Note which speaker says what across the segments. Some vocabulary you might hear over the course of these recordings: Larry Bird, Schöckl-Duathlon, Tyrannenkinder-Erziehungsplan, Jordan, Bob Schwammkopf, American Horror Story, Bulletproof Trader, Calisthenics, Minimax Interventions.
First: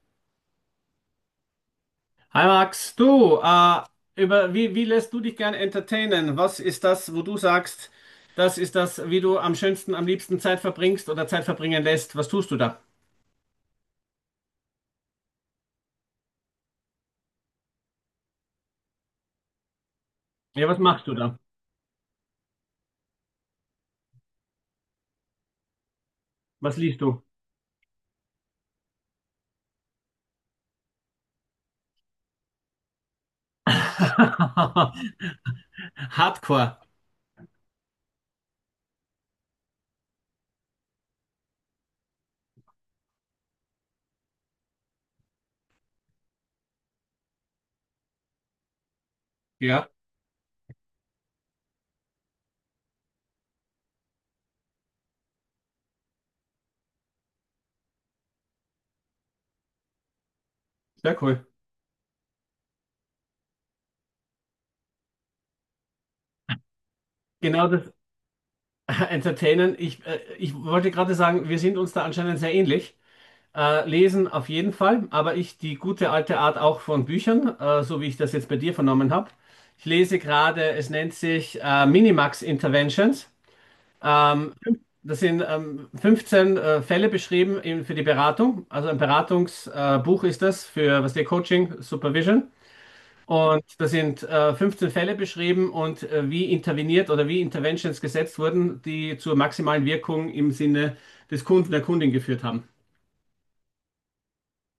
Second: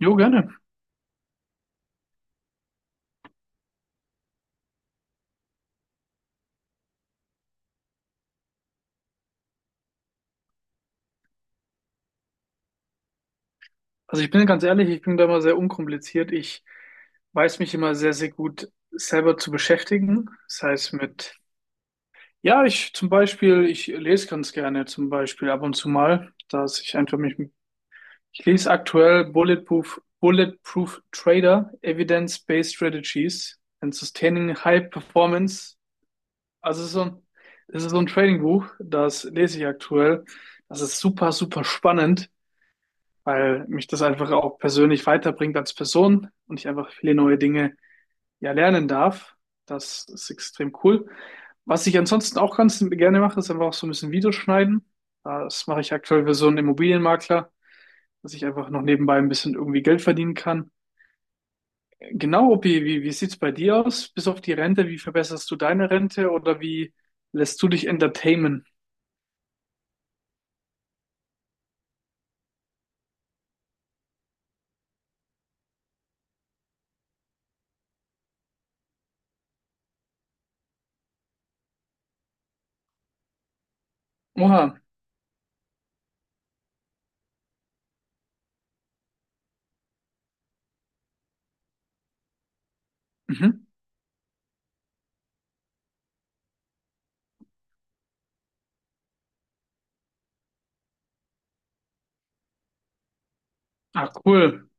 Speaker 1: Jo, gerne.
Speaker 2: Hi Max, du, über, wie lässt du dich gern entertainen? Was ist das, wo du sagst, das ist das, wie du am schönsten, am liebsten Zeit verbringst oder Zeit verbringen lässt? Was tust du da?
Speaker 1: Also ich bin ganz ehrlich, ich bin da immer sehr unkompliziert. Ich weiß mich immer sehr, sehr gut selber zu beschäftigen. Das
Speaker 2: Ja, was
Speaker 1: heißt
Speaker 2: machst du
Speaker 1: mit,
Speaker 2: da?
Speaker 1: ja, ich lese ganz gerne zum Beispiel ab und zu mal,
Speaker 2: Was
Speaker 1: dass ich
Speaker 2: liest
Speaker 1: einfach
Speaker 2: du?
Speaker 1: mich, ich lese aktuell Bulletproof, Bulletproof Trader, Evidence-Based Strategies and Sustaining High
Speaker 2: Hardcore.
Speaker 1: Performance. Also es ist so ein, es ist so ein Trading-Buch, das lese ich aktuell. Das ist super, super spannend, weil mich das einfach auch persönlich weiterbringt als Person und ich einfach viele neue Dinge ja lernen darf.
Speaker 2: Ja,
Speaker 1: Das ist extrem cool. Was ich ansonsten auch ganz gerne mache, ist einfach auch so ein bisschen Videos schneiden. Das mache ich aktuell für so einen Immobilienmakler, dass ich einfach noch nebenbei ein bisschen irgendwie Geld verdienen kann.
Speaker 2: sehr cool.
Speaker 1: Genau, Opi, wie sieht's bei dir aus? Bis auf die Rente, wie verbesserst du deine Rente oder wie lässt
Speaker 2: Genau
Speaker 1: du dich
Speaker 2: das.
Speaker 1: entertainen?
Speaker 2: Entertainen. Ich wollte gerade sagen, wir sind uns da anscheinend sehr ähnlich. Lesen auf jeden Fall, aber ich die gute alte Art auch von Büchern, so wie ich das jetzt bei dir vernommen habe. Ich lese gerade, es nennt sich Minimax Interventions. Ähm,
Speaker 1: Oha.
Speaker 2: Das sind 15 Fälle beschrieben in, für die Beratung. Also ein Beratungsbuch Buch ist das für, was der Coaching, Supervision. Und
Speaker 1: Mhm.
Speaker 2: da sind 15 Fälle beschrieben und wie interveniert oder wie Interventions gesetzt wurden, die zur maximalen Wirkung im Sinne des Kunden, der Kundin geführt haben.
Speaker 1: Ah, cool.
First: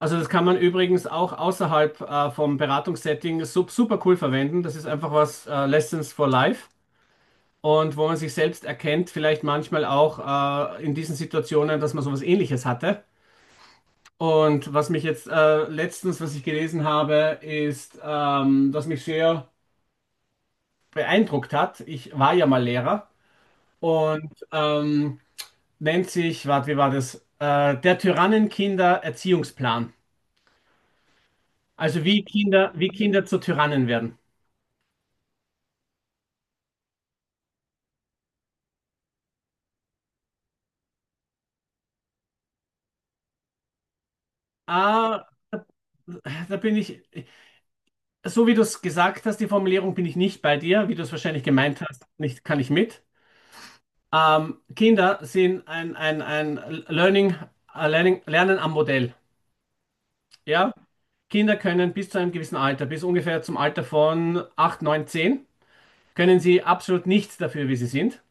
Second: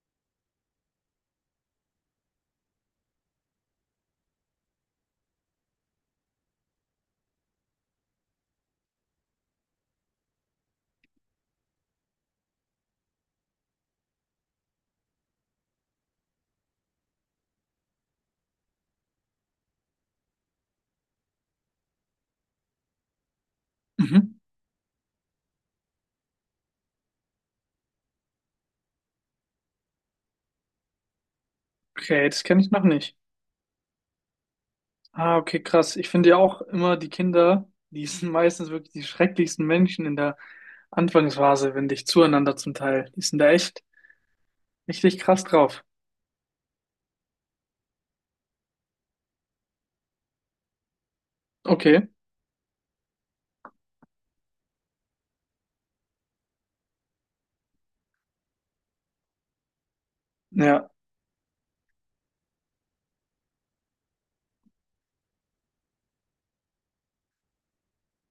Speaker 2: Also das kann man übrigens auch außerhalb vom Beratungssetting super cool verwenden. Das ist einfach was, Lessons for Life, und wo man sich selbst erkennt, vielleicht manchmal auch in diesen Situationen, dass man sowas Ähnliches hatte. Und was mich jetzt letztens, was ich gelesen habe, ist, was mich sehr beeindruckt hat. Ich war ja mal Lehrer und
Speaker 1: Mhm.
Speaker 2: nennt sich, warte, wie war das? Der Tyrannenkinder-Erziehungsplan. Also
Speaker 1: Okay, das kenne ich noch
Speaker 2: Wie
Speaker 1: nicht.
Speaker 2: Kinder zu Tyrannen werden.
Speaker 1: Ah, okay, krass. Ich finde ja auch immer die Kinder, die sind meistens wirklich die schrecklichsten Menschen in der Anfangsphase, wenn dich zueinander zum Teil. Die sind da echt richtig
Speaker 2: Ah,
Speaker 1: krass drauf.
Speaker 2: da bin ich, so wie du es gesagt hast, die Formulierung bin ich nicht bei dir, wie du es wahrscheinlich gemeint hast,
Speaker 1: Okay,
Speaker 2: nicht, kann ich mit. Kinder sind ein Learning, Lernen am Modell. Ja?
Speaker 1: ja.
Speaker 2: Kinder können bis zu einem gewissen Alter, bis ungefähr zum Alter von 8 9 10, können sie absolut nichts dafür, wie sie sind.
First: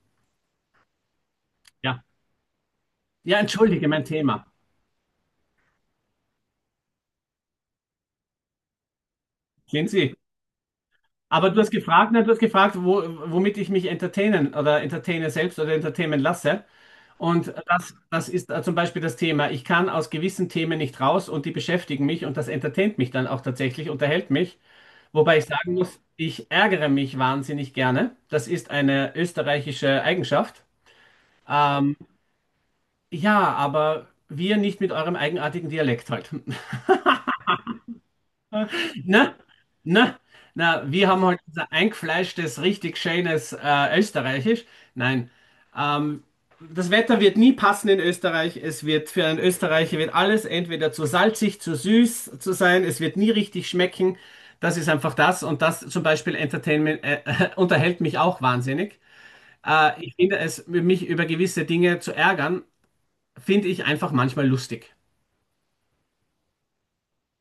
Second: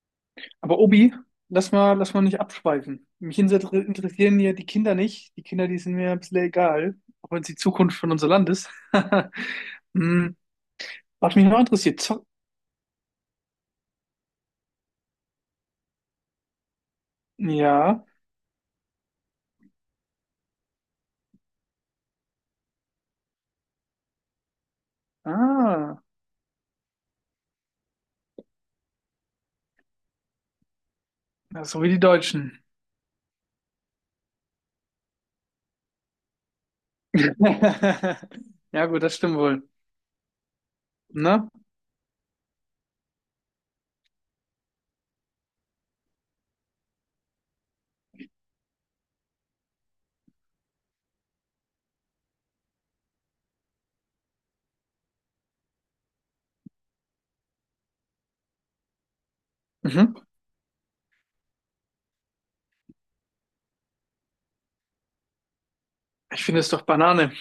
Speaker 1: Aber Obi,
Speaker 2: Ja.
Speaker 1: lass mal nicht abschweifen.
Speaker 2: Ja,
Speaker 1: Mich
Speaker 2: entschuldige, mein
Speaker 1: interessieren
Speaker 2: Thema.
Speaker 1: ja die Kinder nicht. Die Kinder, die sind mir ein bisschen egal, auch wenn es die Zukunft von unser Land ist.
Speaker 2: Sehen Sie.
Speaker 1: Hm, was mich
Speaker 2: Aber du
Speaker 1: noch
Speaker 2: hast
Speaker 1: interessiert,
Speaker 2: gefragt, nein,
Speaker 1: zock.
Speaker 2: du hast gefragt, wo, womit ich mich entertainen oder entertaine selbst oder entertainen lasse. Und das,
Speaker 1: Ja.
Speaker 2: das ist zum Beispiel das Thema. Ich kann aus gewissen Themen nicht raus und die beschäftigen mich und das entertaint mich dann auch tatsächlich, unterhält mich. Wobei ich sagen muss,
Speaker 1: Ah,
Speaker 2: ich ärgere mich wahnsinnig gerne. Das ist eine österreichische Eigenschaft.
Speaker 1: ja, so wie
Speaker 2: Ähm,
Speaker 1: die Deutschen.
Speaker 2: ja, aber wir nicht mit eurem eigenartigen Dialekt halt.
Speaker 1: Ja, gut, das
Speaker 2: Na,
Speaker 1: stimmt wohl.
Speaker 2: na, na, wir haben halt
Speaker 1: Ne?
Speaker 2: unser eingefleischtes, richtig schönes Österreichisch. Nein, ähm, das Wetter wird nie passen in Österreich. Es wird für einen Österreicher wird alles entweder zu salzig, zu süß zu sein. Es wird nie richtig schmecken. Das ist einfach das. Und das zum Beispiel Entertainment, unterhält mich auch wahnsinnig. Ich
Speaker 1: Mhm.
Speaker 2: finde es, mich über gewisse Dinge zu ärgern, finde ich einfach manchmal lustig.
Speaker 1: Ich finde es doch Banane.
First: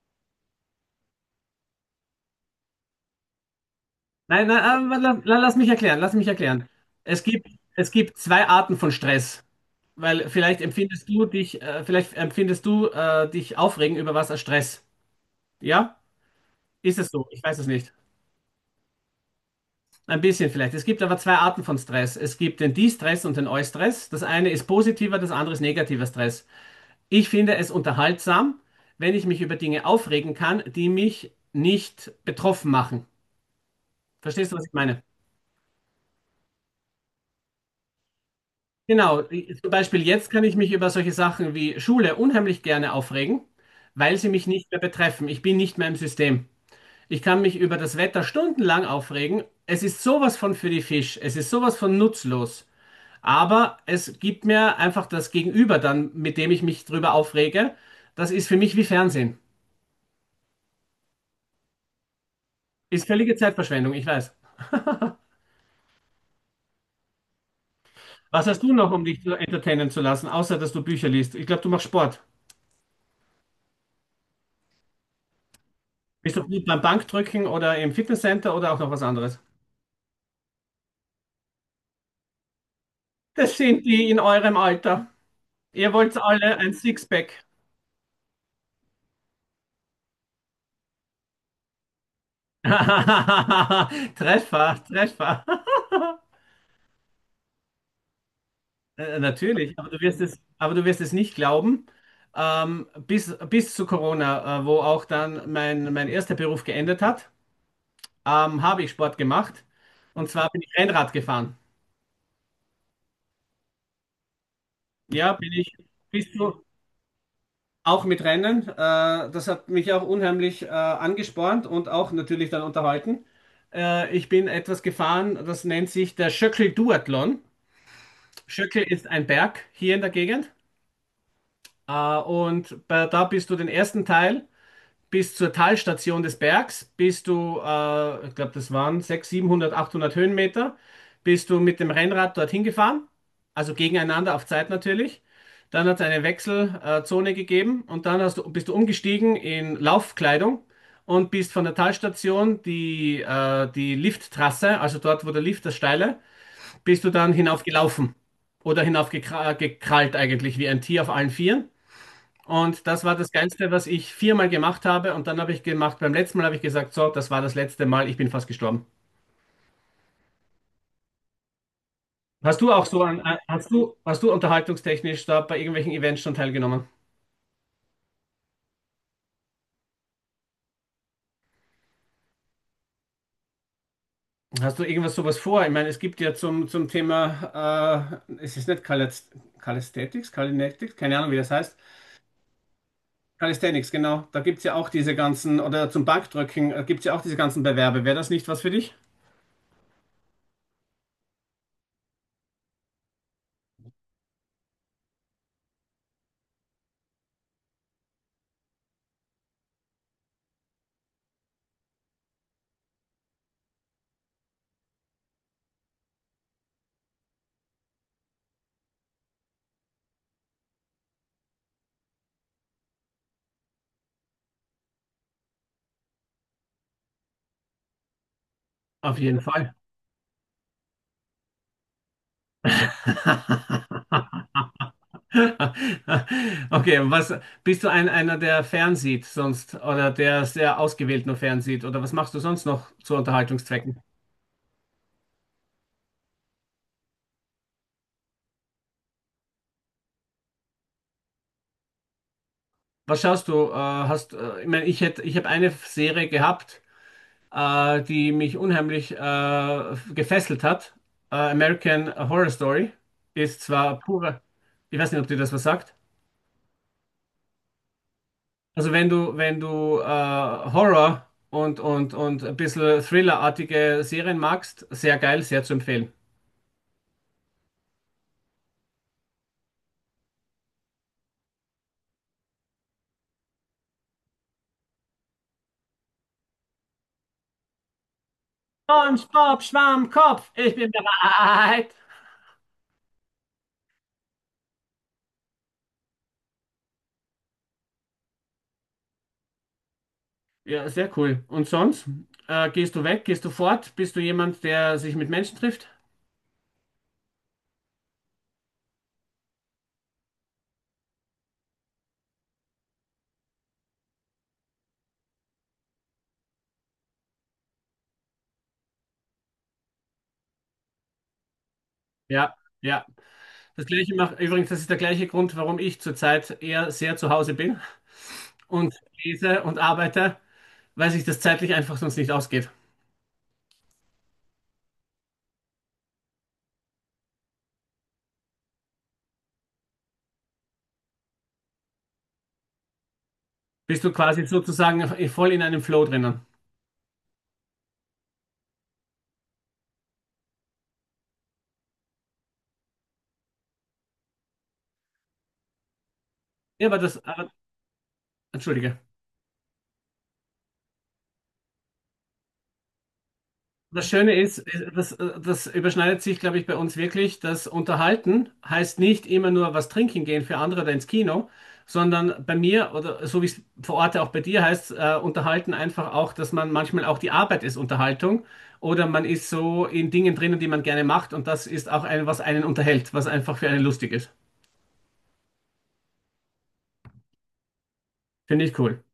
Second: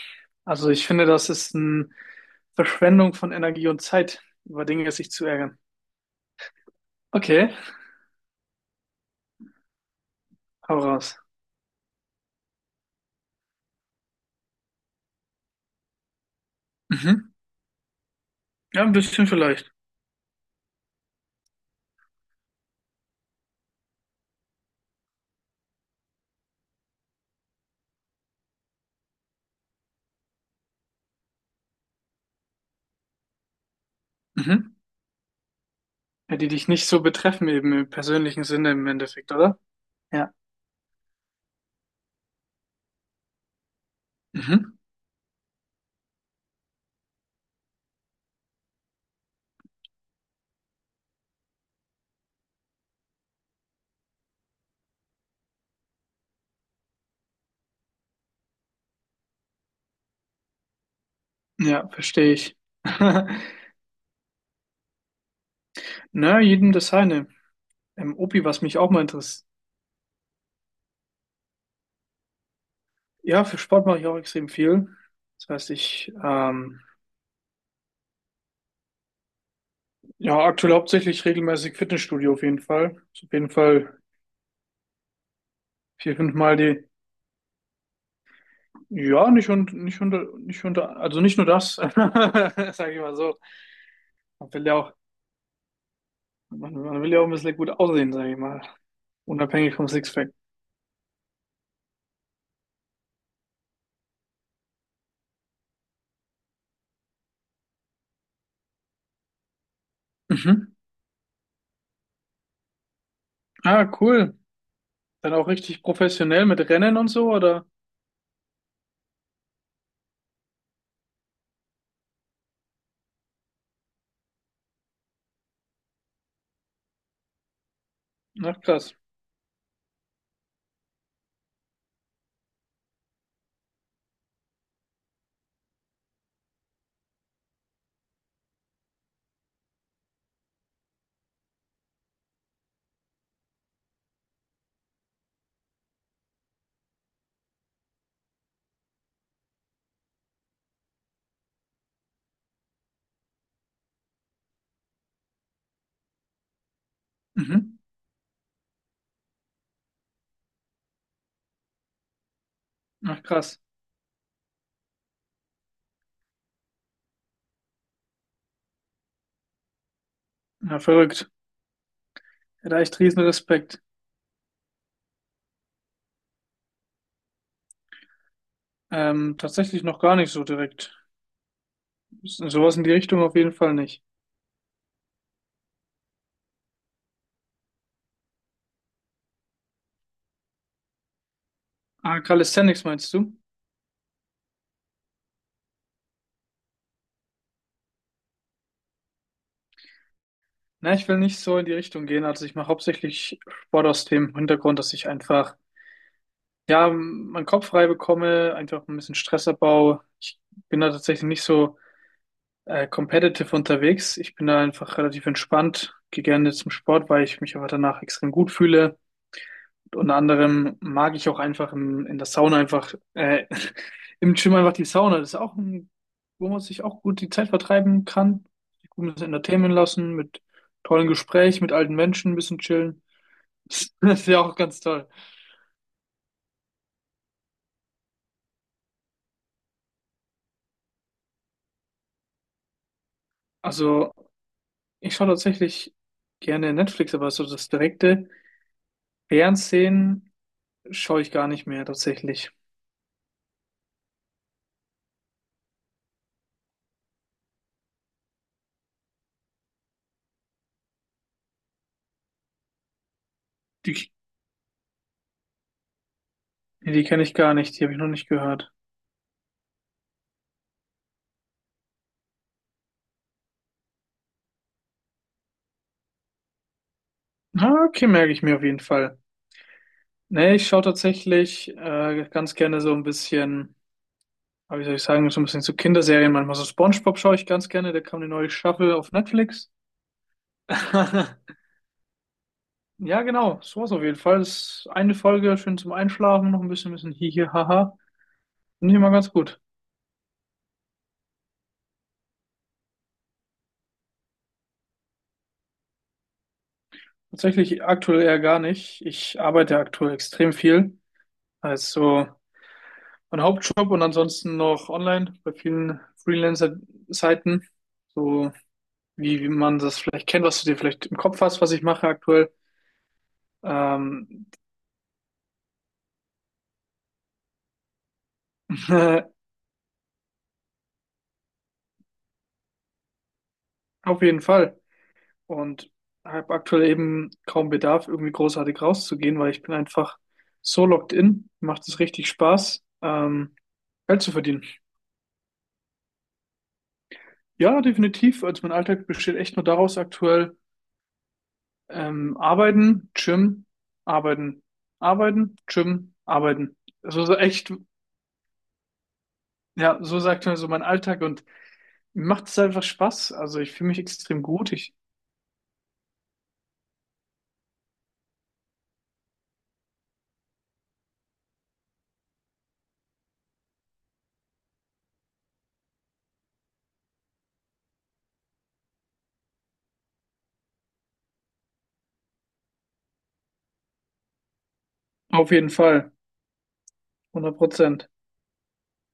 Speaker 1: Also ich finde, das ist eine Verschwendung von Energie und Zeit,
Speaker 2: Nein, nein,
Speaker 1: über Dinge
Speaker 2: aber
Speaker 1: sich zu
Speaker 2: lass
Speaker 1: ärgern.
Speaker 2: mich erklären, lass mich erklären. Es gibt,
Speaker 1: Okay,
Speaker 2: es gibt zwei Arten von Stress, weil vielleicht
Speaker 1: hau
Speaker 2: empfindest
Speaker 1: raus.
Speaker 2: du dich, vielleicht empfindest du dich aufregen über was als Stress. Ja? Ist es so?
Speaker 1: Mhm.
Speaker 2: Ich weiß es nicht.
Speaker 1: Ja, ein bisschen vielleicht.
Speaker 2: Ein bisschen vielleicht. Es gibt aber zwei Arten von Stress. Es gibt den De-Stress und den Eu-Stress. Das eine ist positiver, das andere ist negativer Stress. Ich finde es unterhaltsam, wenn ich mich über Dinge aufregen kann, die mich nicht betroffen machen. Verstehst du, was ich
Speaker 1: Mhm.
Speaker 2: meine?
Speaker 1: Ja, die dich nicht so betreffen, eben im persönlichen Sinne im
Speaker 2: Genau,
Speaker 1: Endeffekt, oder?
Speaker 2: zum Beispiel jetzt
Speaker 1: Ja.
Speaker 2: kann ich mich über solche Sachen wie Schule unheimlich gerne aufregen, weil sie mich nicht
Speaker 1: Mhm.
Speaker 2: mehr betreffen. Ich bin nicht mehr im System. Ich kann mich über das Wetter stundenlang aufregen. Es ist sowas von für die Fisch. Es ist sowas von nutzlos. Aber es gibt mir einfach das Gegenüber dann, mit dem ich mich drüber aufrege. Das ist für mich wie Fernsehen.
Speaker 1: Ja, verstehe ich.
Speaker 2: Ist völlige Zeitverschwendung, ich weiß.
Speaker 1: Na, jedem das seine. Opi,
Speaker 2: Was hast
Speaker 1: was
Speaker 2: du
Speaker 1: mich auch
Speaker 2: noch,
Speaker 1: mal
Speaker 2: um dich zu
Speaker 1: interessiert.
Speaker 2: entertainen zu lassen, außer dass du Bücher liest? Ich glaube, du machst Sport.
Speaker 1: Ja, für Sport mache ich auch extrem viel. Das heißt,
Speaker 2: Bist du gut beim Bankdrücken oder im Fitnesscenter oder auch noch was anderes?
Speaker 1: ja, aktuell hauptsächlich regelmäßig Fitnessstudio auf jeden Fall. Ist auf jeden
Speaker 2: Das sind
Speaker 1: Fall
Speaker 2: die in eurem Alter. Ihr
Speaker 1: vier,
Speaker 2: wollt
Speaker 1: fünf Mal
Speaker 2: alle ein
Speaker 1: die
Speaker 2: Sixpack.
Speaker 1: Ja, nicht unter, also nicht nur das, sage ich mal so. Man will
Speaker 2: Treffer,
Speaker 1: ja auch,
Speaker 2: Treffer.
Speaker 1: man will ja auch ein bisschen gut aussehen, sage ich mal. Unabhängig
Speaker 2: Natürlich,
Speaker 1: vom
Speaker 2: aber du wirst
Speaker 1: Sixpack.
Speaker 2: es, aber du wirst es nicht glauben. Bis zu Corona, wo auch dann mein erster Beruf geendet hat, habe ich Sport gemacht. Und zwar bin ich
Speaker 1: Mhm.
Speaker 2: Rennrad gefahren.
Speaker 1: Ah, cool.
Speaker 2: Ja,
Speaker 1: Dann auch
Speaker 2: bin ich
Speaker 1: richtig
Speaker 2: bis
Speaker 1: professionell mit
Speaker 2: zu,
Speaker 1: Rennen und so, oder?
Speaker 2: auch mit Rennen. Das hat mich auch unheimlich angespornt und auch natürlich dann unterhalten. Ich bin etwas gefahren, das nennt sich der Schöckl-Duathlon.
Speaker 1: Ach,
Speaker 2: Schöckl
Speaker 1: krass.
Speaker 2: ist ein Berg hier in der Gegend. Da bist du den ersten Teil bis zur Talstation des Bergs bist du, ich glaube, das waren 600, 700, 800 Höhenmeter, bist du mit dem Rennrad dorthin gefahren, also gegeneinander auf Zeit natürlich. Dann hat es eine Wechselzone Zone gegeben und dann hast du, bist du umgestiegen in Laufkleidung und bist von der Talstation die, die Lifttrasse, also dort, wo der Lift, das Steile, bist du dann
Speaker 1: Mhm.
Speaker 2: hinaufgelaufen oder hinaufgekrallt eigentlich wie ein Tier auf allen Vieren. Und das war
Speaker 1: Ach,
Speaker 2: das
Speaker 1: krass.
Speaker 2: Geilste, was ich viermal gemacht habe. Und dann habe ich gemacht, beim letzten Mal habe ich gesagt, so, das war das letzte Mal, ich bin fast gestorben.
Speaker 1: Ja, verrückt.
Speaker 2: Hast
Speaker 1: Ja,
Speaker 2: du
Speaker 1: da
Speaker 2: auch
Speaker 1: echt
Speaker 2: so
Speaker 1: riesen
Speaker 2: an,
Speaker 1: Respekt.
Speaker 2: hast du unterhaltungstechnisch da bei irgendwelchen Events schon teilgenommen?
Speaker 1: Tatsächlich noch gar nicht so direkt. Sowas in die Richtung auf jeden Fall nicht.
Speaker 2: Hast du irgendwas sowas vor? Ich meine, es gibt ja zum, zum Thema, es ist nicht Calisthetics, Kalinetics, keine Ahnung, wie das heißt.
Speaker 1: Ah, Calisthenics meinst du?
Speaker 2: Calisthenics, genau. Da gibt es ja auch diese ganzen, oder zum Bankdrücken gibt es ja auch diese ganzen Bewerbe. Wäre das nicht was für dich?
Speaker 1: Na, ich will nicht so in die Richtung gehen. Also ich mache hauptsächlich Sport aus dem Hintergrund, dass ich einfach ja, meinen Kopf frei bekomme, einfach ein bisschen Stressabbau. Ich bin da tatsächlich nicht so competitive unterwegs. Ich bin da einfach relativ entspannt, gehe gerne zum Sport, weil ich mich einfach danach extrem gut fühle. Unter anderem mag ich auch einfach in der Sauna einfach, im Gym einfach die Sauna. Das ist auch ein, wo man sich auch gut die Zeit vertreiben kann. Sich gut ein
Speaker 2: Auf
Speaker 1: bisschen
Speaker 2: jeden
Speaker 1: entertainen
Speaker 2: Fall.
Speaker 1: lassen, mit tollen Gesprächen, mit alten Menschen ein bisschen chillen. Das ist ja auch ganz toll.
Speaker 2: Okay, und was bist du ein, einer, der fernsieht sonst oder der sehr ausgewählt nur fernsieht oder was machst du sonst noch zu Unterhaltungszwecken?
Speaker 1: Also, ich schaue tatsächlich gerne Netflix, aber so das direkte Fernsehen schaue ich gar nicht mehr tatsächlich.
Speaker 2: Was schaust du? Ich meine, ich hätte, ich habe eine Serie gehabt, die mich unheimlich gefesselt hat. American Horror Story ist zwar
Speaker 1: Die,
Speaker 2: pure, ich weiß nicht, ob dir das was sagt.
Speaker 1: die kenne ich gar nicht, die habe ich noch nicht gehört.
Speaker 2: Also wenn du Horror und ein bisschen Thriller-artige Serien magst, sehr geil, sehr zu empfehlen.
Speaker 1: Ah, okay, merke ich mir auf jeden Fall. Nee, ich schaue tatsächlich ganz gerne so ein bisschen, ah, wie soll ich sagen, so ein bisschen zu Kinderserien. Manchmal so SpongeBob schaue ich ganz gerne, da kam eine neue Staffel auf
Speaker 2: Und Bob
Speaker 1: Netflix.
Speaker 2: Schwammkopf, ich bin bereit.
Speaker 1: Ja, genau, sowas auf jeden Fall. Das ist eine Folge, schön zum Einschlafen, noch ein bisschen, bisschen hihi, haha. Finde ich immer ganz gut.
Speaker 2: Ja, sehr cool. Und sonst? Gehst du weg? Gehst du fort? Bist du jemand, der sich mit Menschen trifft?
Speaker 1: Tatsächlich aktuell eher gar nicht. Ich arbeite aktuell extrem viel. Also mein Hauptjob und ansonsten noch online bei vielen Freelancer-Seiten. So wie man das vielleicht kennt, was du dir vielleicht im Kopf hast, was ich mache aktuell.
Speaker 2: Ja, ja. Das gleiche macht
Speaker 1: Ähm,
Speaker 2: übrigens, das ist der gleiche Grund, warum ich zurzeit eher sehr zu Hause bin und lese und arbeite, weil sich das zeitlich einfach sonst nicht ausgeht.
Speaker 1: auf jeden Fall. Und habe aktuell eben kaum Bedarf, irgendwie großartig rauszugehen, weil ich bin einfach so locked in. Macht es richtig Spaß,
Speaker 2: Bist du
Speaker 1: Geld zu
Speaker 2: quasi
Speaker 1: verdienen.
Speaker 2: sozusagen voll in einem Flow drinnen?
Speaker 1: Ja, definitiv. Also mein Alltag besteht echt nur daraus aktuell. Arbeiten, Gym, arbeiten, arbeiten, Gym, arbeiten.
Speaker 2: Ja, aber das,
Speaker 1: So
Speaker 2: aber,
Speaker 1: echt,
Speaker 2: entschuldige.
Speaker 1: ja, so sagt mir so mein Alltag und mir macht es einfach Spaß. Also ich fühle mich
Speaker 2: Das Schöne
Speaker 1: extrem
Speaker 2: ist,
Speaker 1: gut. Ich,
Speaker 2: das überschneidet sich, glaube ich, bei uns wirklich, dass Unterhalten heißt nicht immer nur was trinken gehen für andere oder ins Kino, sondern bei mir oder so wie es vor Ort auch bei dir heißt, Unterhalten einfach auch, dass man manchmal auch die Arbeit ist Unterhaltung oder man ist so in Dingen drinnen, die man gerne macht und das ist auch ein, was einen unterhält, was einfach für einen lustig ist.
Speaker 1: auf jeden Fall, 100%.
Speaker 2: Finde ich cool.